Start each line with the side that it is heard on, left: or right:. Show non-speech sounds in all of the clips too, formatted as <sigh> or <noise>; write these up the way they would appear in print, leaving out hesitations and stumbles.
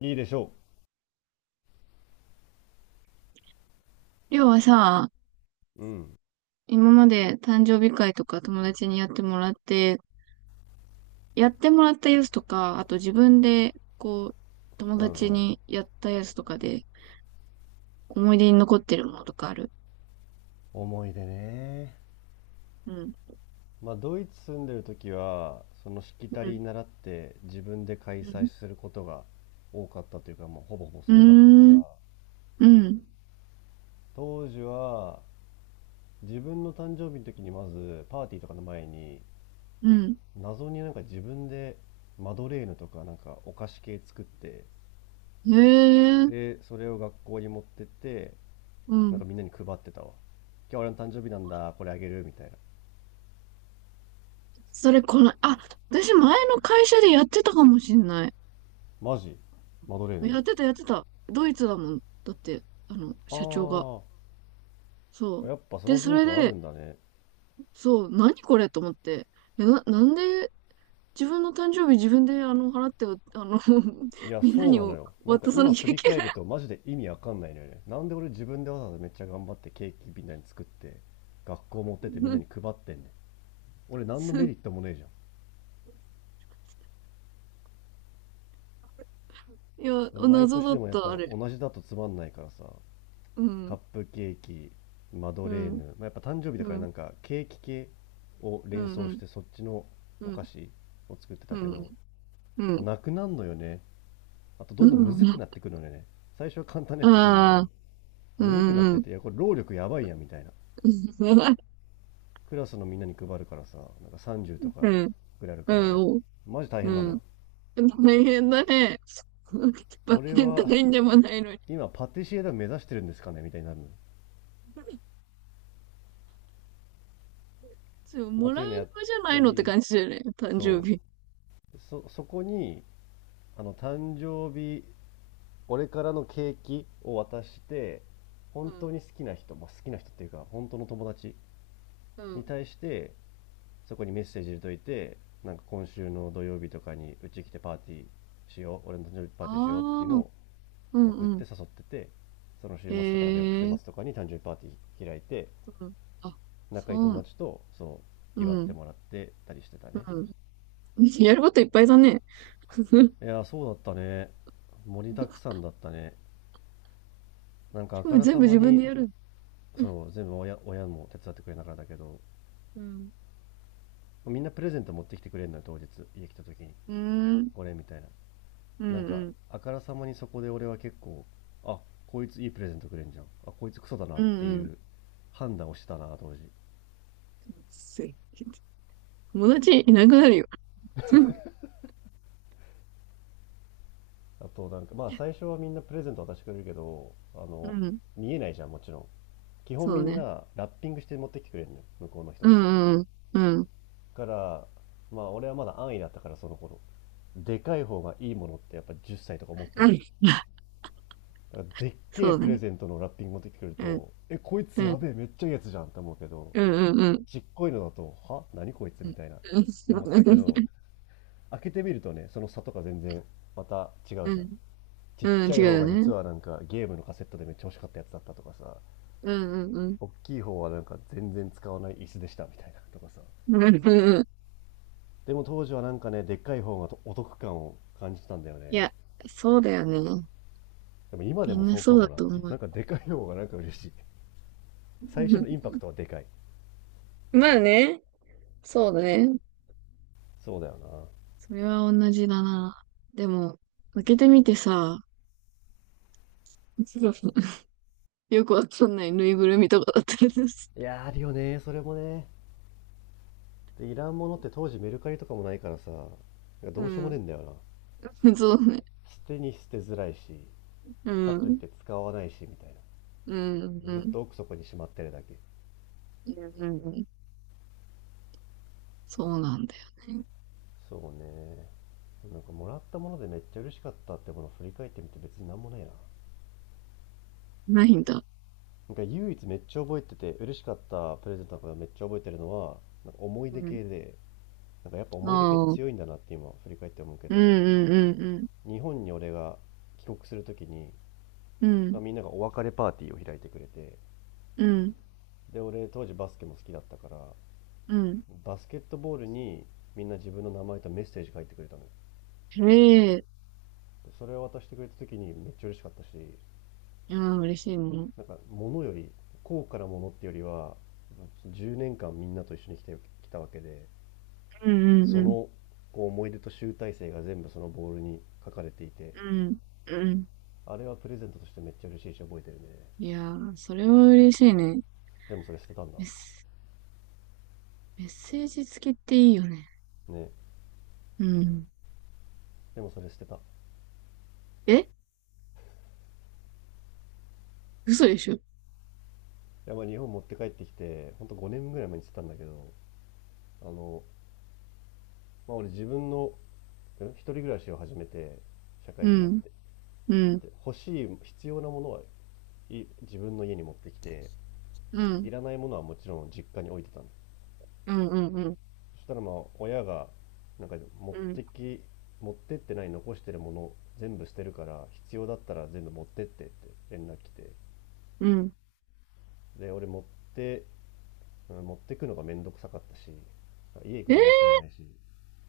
left: いいでしょ
right: りょうはさ、
left: うん
right: 今まで誕生日会とか友達にやってもらって、やってもらったやつとか、あと自分で、友
left: う
right: 達
left: んうん
right: にやったやつとかで、思い出に残ってるものとかある？
left: 思い出ね。
right: うん。
left: まあ、ドイツ住んでる時は、そのしきた
right: うん。
left: り習って自分で開
right: う
left: 催
right: ん。
left: することが多かったというか、もうほぼほぼ
right: う
left: それだったか
right: ー
left: ら、
right: ん。うん。
left: 当時は自分の誕生日の時にまずパーティーとかの前に、
right: うん。
left: 謎になんか自分でマドレーヌとかなんかお菓子系作って、
right: へえ。
left: で、それを学校に持ってって、
right: う
left: なん
right: ん。
left: かみんなに配ってたわ。今日俺の誕生日なんだ、これあげるみたいな。
right: それ、この、あ、私前の会社でやってたかもしんない。
left: マジマドレー
right: や
left: ヌ。
right: ってた、やってた。ドイツだもん。だって、社長が。
left: あ
right: そ
left: あ、
right: う。
left: やっぱそ
right: で、
left: の
right: そ
left: 文
right: れ
left: 化ある
right: で、
left: んだね。
right: そう、何これと思って。なんで自分の誕生日自分で払って、あの <laughs>
left: いや、
right: みんな
left: そう
right: に
left: なのよ。なんか
right: 渡さな
left: 今
right: き
left: 振
right: ゃい
left: り
right: け
left: 返
right: な
left: る
right: い。
left: とマジで意味わかんないのよね。なんで俺自分でわざわざめっちゃ頑張ってケーキみんなに作って、学校持って
right: <laughs>
left: って
right: そ
left: みんな
right: う。
left: に配ってんねん。俺何のメリットもねえじゃ
right: いや、
left: ん。毎
right: 謎
left: 年
right: だっ
left: でもやっ
right: た、
left: ぱ
right: あれ。
left: 同じだとつまんないからさ、
right: う
left: カッ
right: ん、
left: プケーキ、マド
right: う
left: レー
right: ん、
left: ヌ、まあ、やっぱ誕生日だ
right: う
left: からな
right: ん、
left: んかケーキ系を
right: うん、
left: 連
right: う
left: 想し
right: ん、
left: てそっちの
right: う
left: お菓
right: ん、
left: 子を作って
right: う
left: たけど、
right: ん、う
left: もう
right: ん、
left: なくなんのよね。あとど
right: う
left: んどん
right: ん、
left: む
right: う
left: ずく
right: ん。
left: なってくるのよね。最初は簡単なや
right: あ
left: ついくんだけど。
right: あ、う
left: むずくなっ
right: ん、う
left: て
right: ん、
left: て、いや、これ労力やばいやみたいな。
right: うん、
left: クラスのみんなに配るからさ、なんか30と
right: <laughs> う
left: か
right: ん、
left: くらいある
right: う
left: から、
right: ん、
left: マジ大変なの
right: うん。
left: よ。
right: 大変だね。<laughs> バ
left: 俺
right: レンタ
left: は
right: インでもないのに。
left: 今パティシエだ目指してるんですかねみたいになるのよ。
right: <laughs> そう、
left: まあ、
right: も
left: っ
right: ら
left: てい
right: う
left: うのやっ
right: 側じゃな
left: た
right: いのって
left: り、
right: 感じだよね、誕生
left: そ
right: 日。
left: う。そ、そこに、あの、誕生日、俺からのケーキを渡して、
right: う
left: 本
right: ん、
left: 当に好きな人、まあ、好きな人っていうか、本当の友達
right: う
left: に
right: ん。
left: 対して、そこにメッセージ入れといて、なんか今週の土曜日とかにうち来てパーティーしよう、俺の誕生日パー
right: あ
left: ティーしようっていうの
right: あ、
left: を
right: う
left: 送っ
right: んう
left: て
right: ん。
left: 誘ってて、その
right: へ
left: 週末とかなんか翌週末
right: え、
left: とかに誕生日パーティー開いて、
right: うん。あ、
left: 仲いい
right: そ
left: 友
right: う、
left: 達とそ
right: う
left: う祝って
right: ん、
left: もらってたりしてたね。
right: うん。<laughs> やることいっぱいだね。<laughs>
left: いやー、そうだったね。盛りだくさんだったね。なんか
right: し
left: あ
right: か
left: か
right: も
left: ら
right: 全
left: さ
right: 部
left: ま
right: 自分
left: に、
right: でやる。
left: そう、全部親、親も手伝ってくれながらだけど、
right: うん。
left: みんなプレゼント持ってきてくれるのよ、当日家来た時に。
right: うーん、
left: これみたいな、
right: うん、
left: なん
right: う
left: か
right: ん、
left: あからさまにそこで俺は結構、あ、こいついいプレゼントくれんじゃん、あこいつクソだな
right: う
left: っ
right: ん、
left: て
right: う
left: い
right: ん。
left: う判断をしてたな当時。
right: す友達いなくなるよ。<laughs>
left: あとなんかまあ最初はみんなプレゼント渡してくれるけど、あ
right: う
left: の、
right: ん、
left: 見えないじゃんもちろん。基本
right: そ
left: み
right: う
left: ん
right: ね。
left: なラッピングして持ってきてくれるのよ、向こうの人
right: う
left: って。
right: ん、うん、うん。うん、
left: だからまあ俺はまだ安易だったからその頃、でかい方がいいものってやっぱ10歳とか持ってんのよ。
right: <laughs>
left: だからでっけ
right: そ
left: え
right: う
left: プレ
right: ね。
left: ゼントのラッピング持ってきてくれる
right: うん、
left: と、え、こいつ
right: う
left: や
right: ん、
left: べえ、めっちゃいいやつじゃんって思うけど、
right: うん、うん、うん。
left: ちっこいのだと、は何こいつ
right: う
left: み
right: ん、
left: たいなって思ってたけど、開けてみるとね、その差とか全然また違う
right: う
left: じゃん。
right: ん、
left: ちっ
right: うん、
left: ちゃ
right: 違う
left: い方
right: よ
left: が実
right: ね。
left: はなんかゲームのカセットでめっちゃ欲しかったやつだったとかさ、
right: うん、うん、うん。
left: 大きい方はなんか全然使わない椅子でしたみたいなとかさ。
right: うん、うん。
left: でも当時はなんかね、でっかい方がお得感を感じたんだよ
right: い
left: ね。
right: や、そうだよね。
left: でも今で
right: み
left: も
right: んな
left: そう
right: そ
left: か
right: うだ
left: もな。
right: と思う。
left: なんかでかい方がなんか嬉しい。最初のインパ
right: <laughs>
left: クトはでかい。
right: まあね。そうだね。
left: そうだよ
right: それは同じだな。でも、開けてみてさ、<laughs> よくわかんないぬいぐるみとかだったりです。
left: な。いやーあるよね、それもね。でいらんものって当時メルカリとかもないからさ、
right: う
left: どうしようもねえ
right: ん。
left: んだよな。
right: <laughs> そうね。
left: 捨てに捨てづらいし、
right: う
left: かといっ
right: ん。
left: て使わないしみたい
right: うん。
left: な、
right: う
left: ずっ
right: ん。
left: と奥底にしまってるだけ。
right: うん。うん。そうなんだよね。
left: そうね。なんかもらったものでめっちゃ嬉しかったってものを振り返ってみて別になんもないな。
right: ないんだ。
left: なんか唯一めっちゃ覚えてて嬉しかったプレゼントのこと、めっちゃ覚えてるのは、なんか思い
right: う
left: 出
right: ん。
left: 系で、なんかやっぱ
right: あ
left: 思い出系っ
right: あ。
left: て
right: うん
left: 強いんだなって今振り返って思うけ
right: うん
left: ど、
right: うん
left: 日本に俺が帰国するときに、
right: うん。う
left: まあ
right: ん。
left: みんながお別れパーティーを開いてくれて、
right: うん。
left: で俺当時バスケも好きだったから、
right: うん。
left: バスケットボールにみんな自分の名前とメッセージ書いてくれたのよ。
right: えれ、
left: でそれを渡してくれた時にめっちゃ嬉しかったし、
right: いや、嬉しいもん。
left: なんか物より高価なものってよりは、10年間みんなと一緒に来てきたわけで、
right: うんうん
left: そ
right: うん。
left: のこう思い出と集大成が全部そのボールに書かれていて、
right: うん。うん。
left: あれはプレゼントとしてめっちゃ嬉しいし覚えてるね。
right: いやー、それは嬉しいね。
left: でもそれ捨てたんだ
right: ですメッセージ付きっていいよね。
left: ね。
right: うん。
left: でもそれ捨てたい
right: え、嘘でしょ？
left: や、まあ日本持って帰ってきて、ほんと5年ぐらい前に捨てたんだけど、あの、まあ俺自分の一人暮らしを始めて社会
right: う
left: 人になっ
right: ん。
left: て、
right: うん。
left: で欲しい必要なものはい自分の家に持ってきて、
right: うん。
left: いらないものはもちろん実家に置いてたんです。
right: うん。うん。うん。
left: そしたらまあ親が、なんか持っ
right: うん。
left: てき、持ってってない残してるもの全部捨てるから必要だったら全部持ってってって連絡来て、
right: うん。
left: で俺て持ってくのがめんどくさかったし、家行
right: え
left: くのあんま好
right: ー。
left: きじゃないし、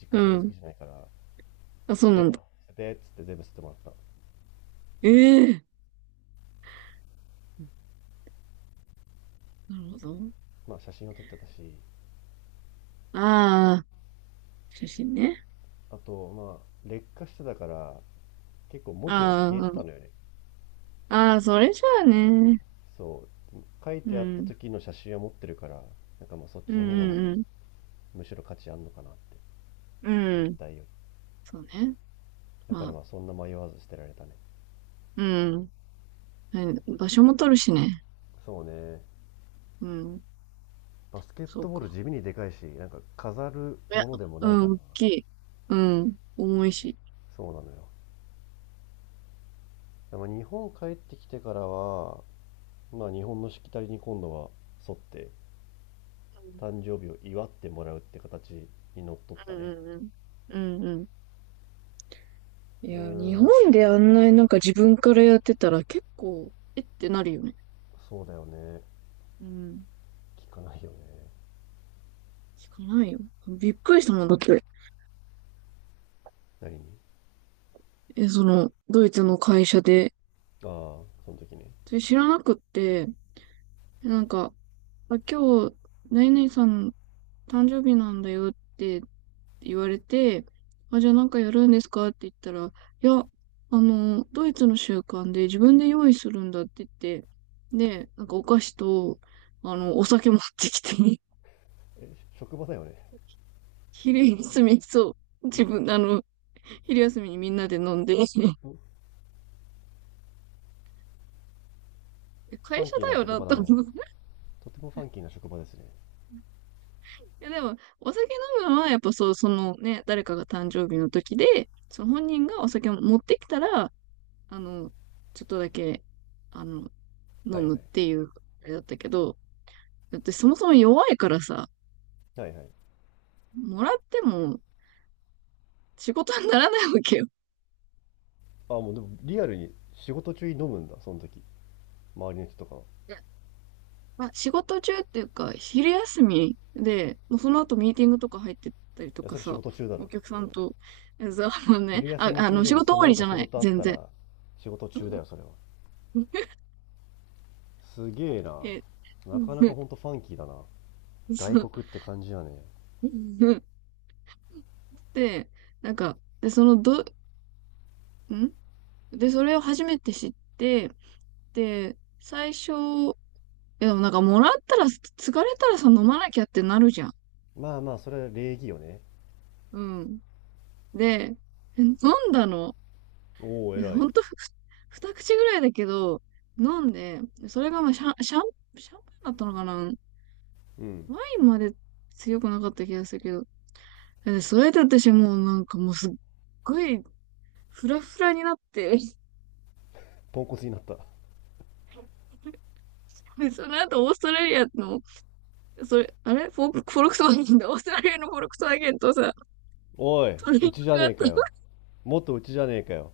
left: 実
right: う
left: 家そんな好き
right: ん。
left: じゃないから
right: あ、そう
left: 「い
right: な
left: い
right: ん
left: や、
right: だ。
left: 捨てて」っつって全部捨ててもらった。
right: ええー、なるほど。
left: まあ写真を撮ってたし、
right: ああ、写真ね。
left: あと、まあ、劣化してたから、結構文字が
right: ああ、
left: 消えて
right: う
left: た
right: ん。
left: のよね。
right: ああ、それじゃあね。
left: そう。書い
right: う
left: てあった
right: ん。
left: 時の写真は持ってるから、なんかまあそっ
right: う
left: ちの方
right: ん
left: が
right: うん
left: むしろ価値あんのかなって。
right: う
left: 物
right: ん。うん。
left: 体より。
right: そうね。
left: だか
right: ま
left: ら
right: あ、
left: まあそんな迷わず捨てられたね。
right: うん。はい。場所も取るしね。
left: そうね。
right: うん。
left: バスケッ
right: そう
left: トボール
right: か。
left: 地味にでかいし、なんか飾る
right: いや、
left: ものでもないか
right: う
left: ら
right: ん、
left: な。
right: 大きい。うん。重いし。
left: そうなのよ。でも日本帰ってきてからは、まあ日本のしきたりに今度は沿って、誕生日を祝ってもらうって形にのっとっ
right: う
left: た
right: ん
left: ね。
right: うんうん。うんうん。い
left: うー
right: や、日
left: ん、
right: 本であんなになんか自分からやってたら結構、えってなるよね。
left: そうだよね。
right: うん。
left: 聞かないよね。
right: 聞かないよ。びっくりしたもんだって。
left: 何に？
right: え、その、ドイツの会社で。
left: ああ、その時ね。
right: それ知らなくって、なんか、あ、今日、何々さん誕生日なんだよって言われて、あ、じゃあなんかやるんですかって言ったら、いや、あの、ドイツの習慣で自分で用意するんだって言って、で、なんかお菓子と、あの、お酒持ってきて
left: え、職場だよね。
right: 昼休み、そう。
left: ん
right: 自
left: ん、
right: 分、あの、昼休みにみんなで飲んで、<laughs>
left: フ
right: 会
left: ァン
right: 社
left: キーな
right: だよ
left: 職
right: な、
left: 場
right: と
left: だね。
right: 思う。<laughs>
left: とてもファンキーな職場ですね。
right: いや、でも、お酒飲むのは、やっぱそう、そのね、誰かが誕生日の時で、その本人がお酒を持ってきたら、あの、ちょっとだけ、あの、
left: は
right: 飲
left: いはい。
right: むっていう、あれだったけど、だってそもそも弱いからさ、
left: はいはい。
right: もらっても仕事にならないわけよ。
left: ああ、もうでもリアルに仕事中に飲むんだ、その時。周りの人とかは。い
right: まあ、仕事中っていうか、昼休みで、もうその後ミーティングとか入ってったりと
left: や、
right: か
left: それ仕
right: さ、
left: 事中だ
right: お
left: ろ。
right: 客さんと、えざあのね、
left: 昼休
right: あ、
left: み
right: あ
left: 中
right: の、
left: で
right: 仕
left: も
right: 事
left: そ
right: 終わ
left: の
right: り
left: 後
right: じゃ
left: 仕
right: ない、
left: 事あっ
right: 全
left: た
right: 然。
left: ら仕事中だ
right: うん。
left: よ、それは。
right: <laughs>
left: すげえな。
right: え、
left: な
right: う
left: かなか
right: ん、
left: ほんとファンキーだな。外
right: そう。
left: 国って感じだね。
right: うん。で、なんか、で、その、ど、んで、それを初めて知って、で、最初、いやでもなんか、もらったら、疲れたらさ、飲まなきゃってなるじゃん。
left: まあまあ、それは礼儀よね。
right: うん。で、飲んだの。
left: おお、
right: で、
left: 偉
right: ほ
left: い。
right: んと、<laughs> 二口ぐらいだけど、飲んで、それがまあシャンパンだったのかな。
left: うん。
right: ワインまで強くなかった気がするけど。で、それで私もうなんかもうすっごいフラフラになって、
left: ポンコツになった。
right: <laughs> で、その後オーストラリアの、それ、あれフォ、フォルクスワーゲンだ。オーストラリアのフォルクスワーゲンとさ、
left: おい、
right: トレーニン
left: うちじ
right: グ
left: ゃ
right: があっ
left: ねえ
right: た
left: かよ。もっとうちじゃねえかよ。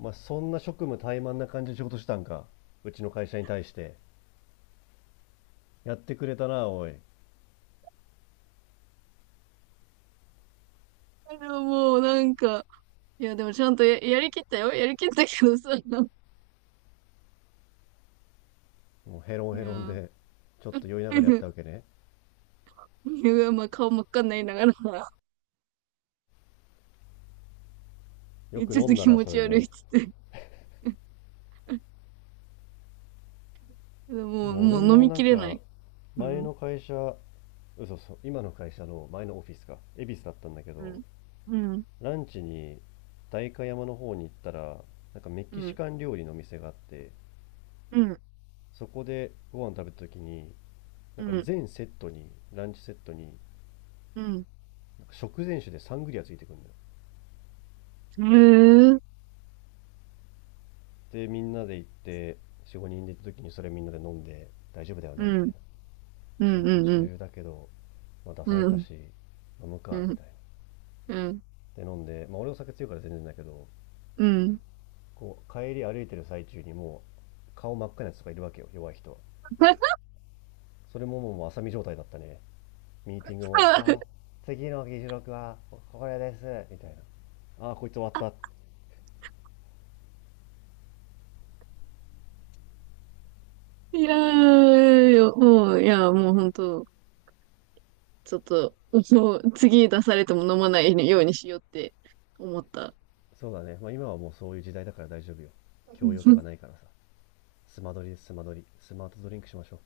left: まあそんな職務怠慢な感じで仕事したんか。うちの会社に対して。やってくれたな、おい。
right: けど、もうなんか、いや、でもちゃんとやりきったよ。やりきったけどさ、いや
left: もうヘロンヘロン
right: ー、
left: で、ちょっと酔いながらやっ
right: <laughs>
left: たわけね。
right: いやまあ顔真っ赤になりながら
left: よく
right: ちょっ
left: 飲
right: と
left: んだ
right: 気
left: な、
right: 持
left: そ
right: ち
left: れ
right: 悪い
left: で。
right: っつって。<laughs>
left: で
right: もう、
left: も
right: も
left: 俺
right: う飲
left: も
right: み
left: な
right: き
left: ん
right: れな
left: か、
right: い。う
left: 前
right: ん。
left: の会社、嘘、そう、今の会社の前のオフィスか、恵比寿だったんだけ
right: う
left: ど、
right: ん。うん。
left: ランチに代官山の方に行ったら、なんかメキ
right: う
left: シ
right: ん。
left: カン料理の店があって、
right: うん。
left: そこでご飯食べた時に、な
right: う
left: んか
right: ん。
left: 全セットに、ランチセットに
right: うん。
left: 食前酒でサングリアついてくるんだよ。
right: へえ。
left: でみんなで行って45人で行った時に、それみんなで飲んで大丈夫だよ
right: う
left: ねみたい
right: ん。
left: な、
right: う
left: 仕事
right: ん。うん。
left: 中だけど、まあ、出
right: う
left: され
right: ん。う
left: た
right: ん。
left: し飲む
right: う
left: かみ
right: ん。
left: たい
right: うん。
left: なで飲んで、まあ、俺お酒強いから全然だけど、
right: うん。
left: こう帰り歩いてる最中にもう顔真っ赤なやつとかいるわけよ、弱い人は。それももう浅見状態だったね。ミーティングも「あ
right: <laughs>
left: ー、次の議事録はこれです」みたいな、「ああこいつ終わった」。
right: いやーよ、もう、いや、もう本当、ちょっと、もう次出されても飲まないようにしようって思った。
left: そうだね。まあ今はもうそういう時代だから大丈夫よ。教養とか
right: <laughs>
left: ないからさ。スマドリ、スマドリ。スマートドリンクしましょ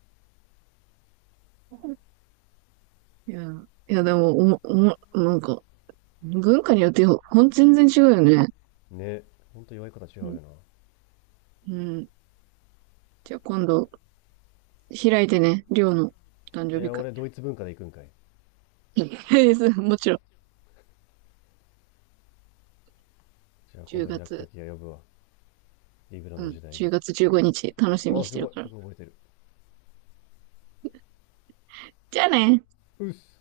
right: いや、いや、でも、おも、おも、なんか、文化によって全然違うよね。
left: う。ね。ほんと弱いことは違
right: う
left: う
right: ん。
left: よな。
right: うん。じゃあ今度開いてね、りょうの誕
left: い
right: 生日
left: や、
right: 会。
left: 俺ドイツ文化で行くんかい。
right: <laughs> もちろん。
left: じゃあ今
right: 10
left: 度開くと
right: 月、
left: きは呼ぶわ。リブラ
right: う
left: の
right: ん、
left: 時代
right: 10
left: に。
right: 月15日楽しみ
left: あ
right: に
left: あ、
right: し
left: す
right: て
left: ご
right: る
left: い。よ
right: から。
left: く覚えてる。
right: じゃあねー。
left: うっす。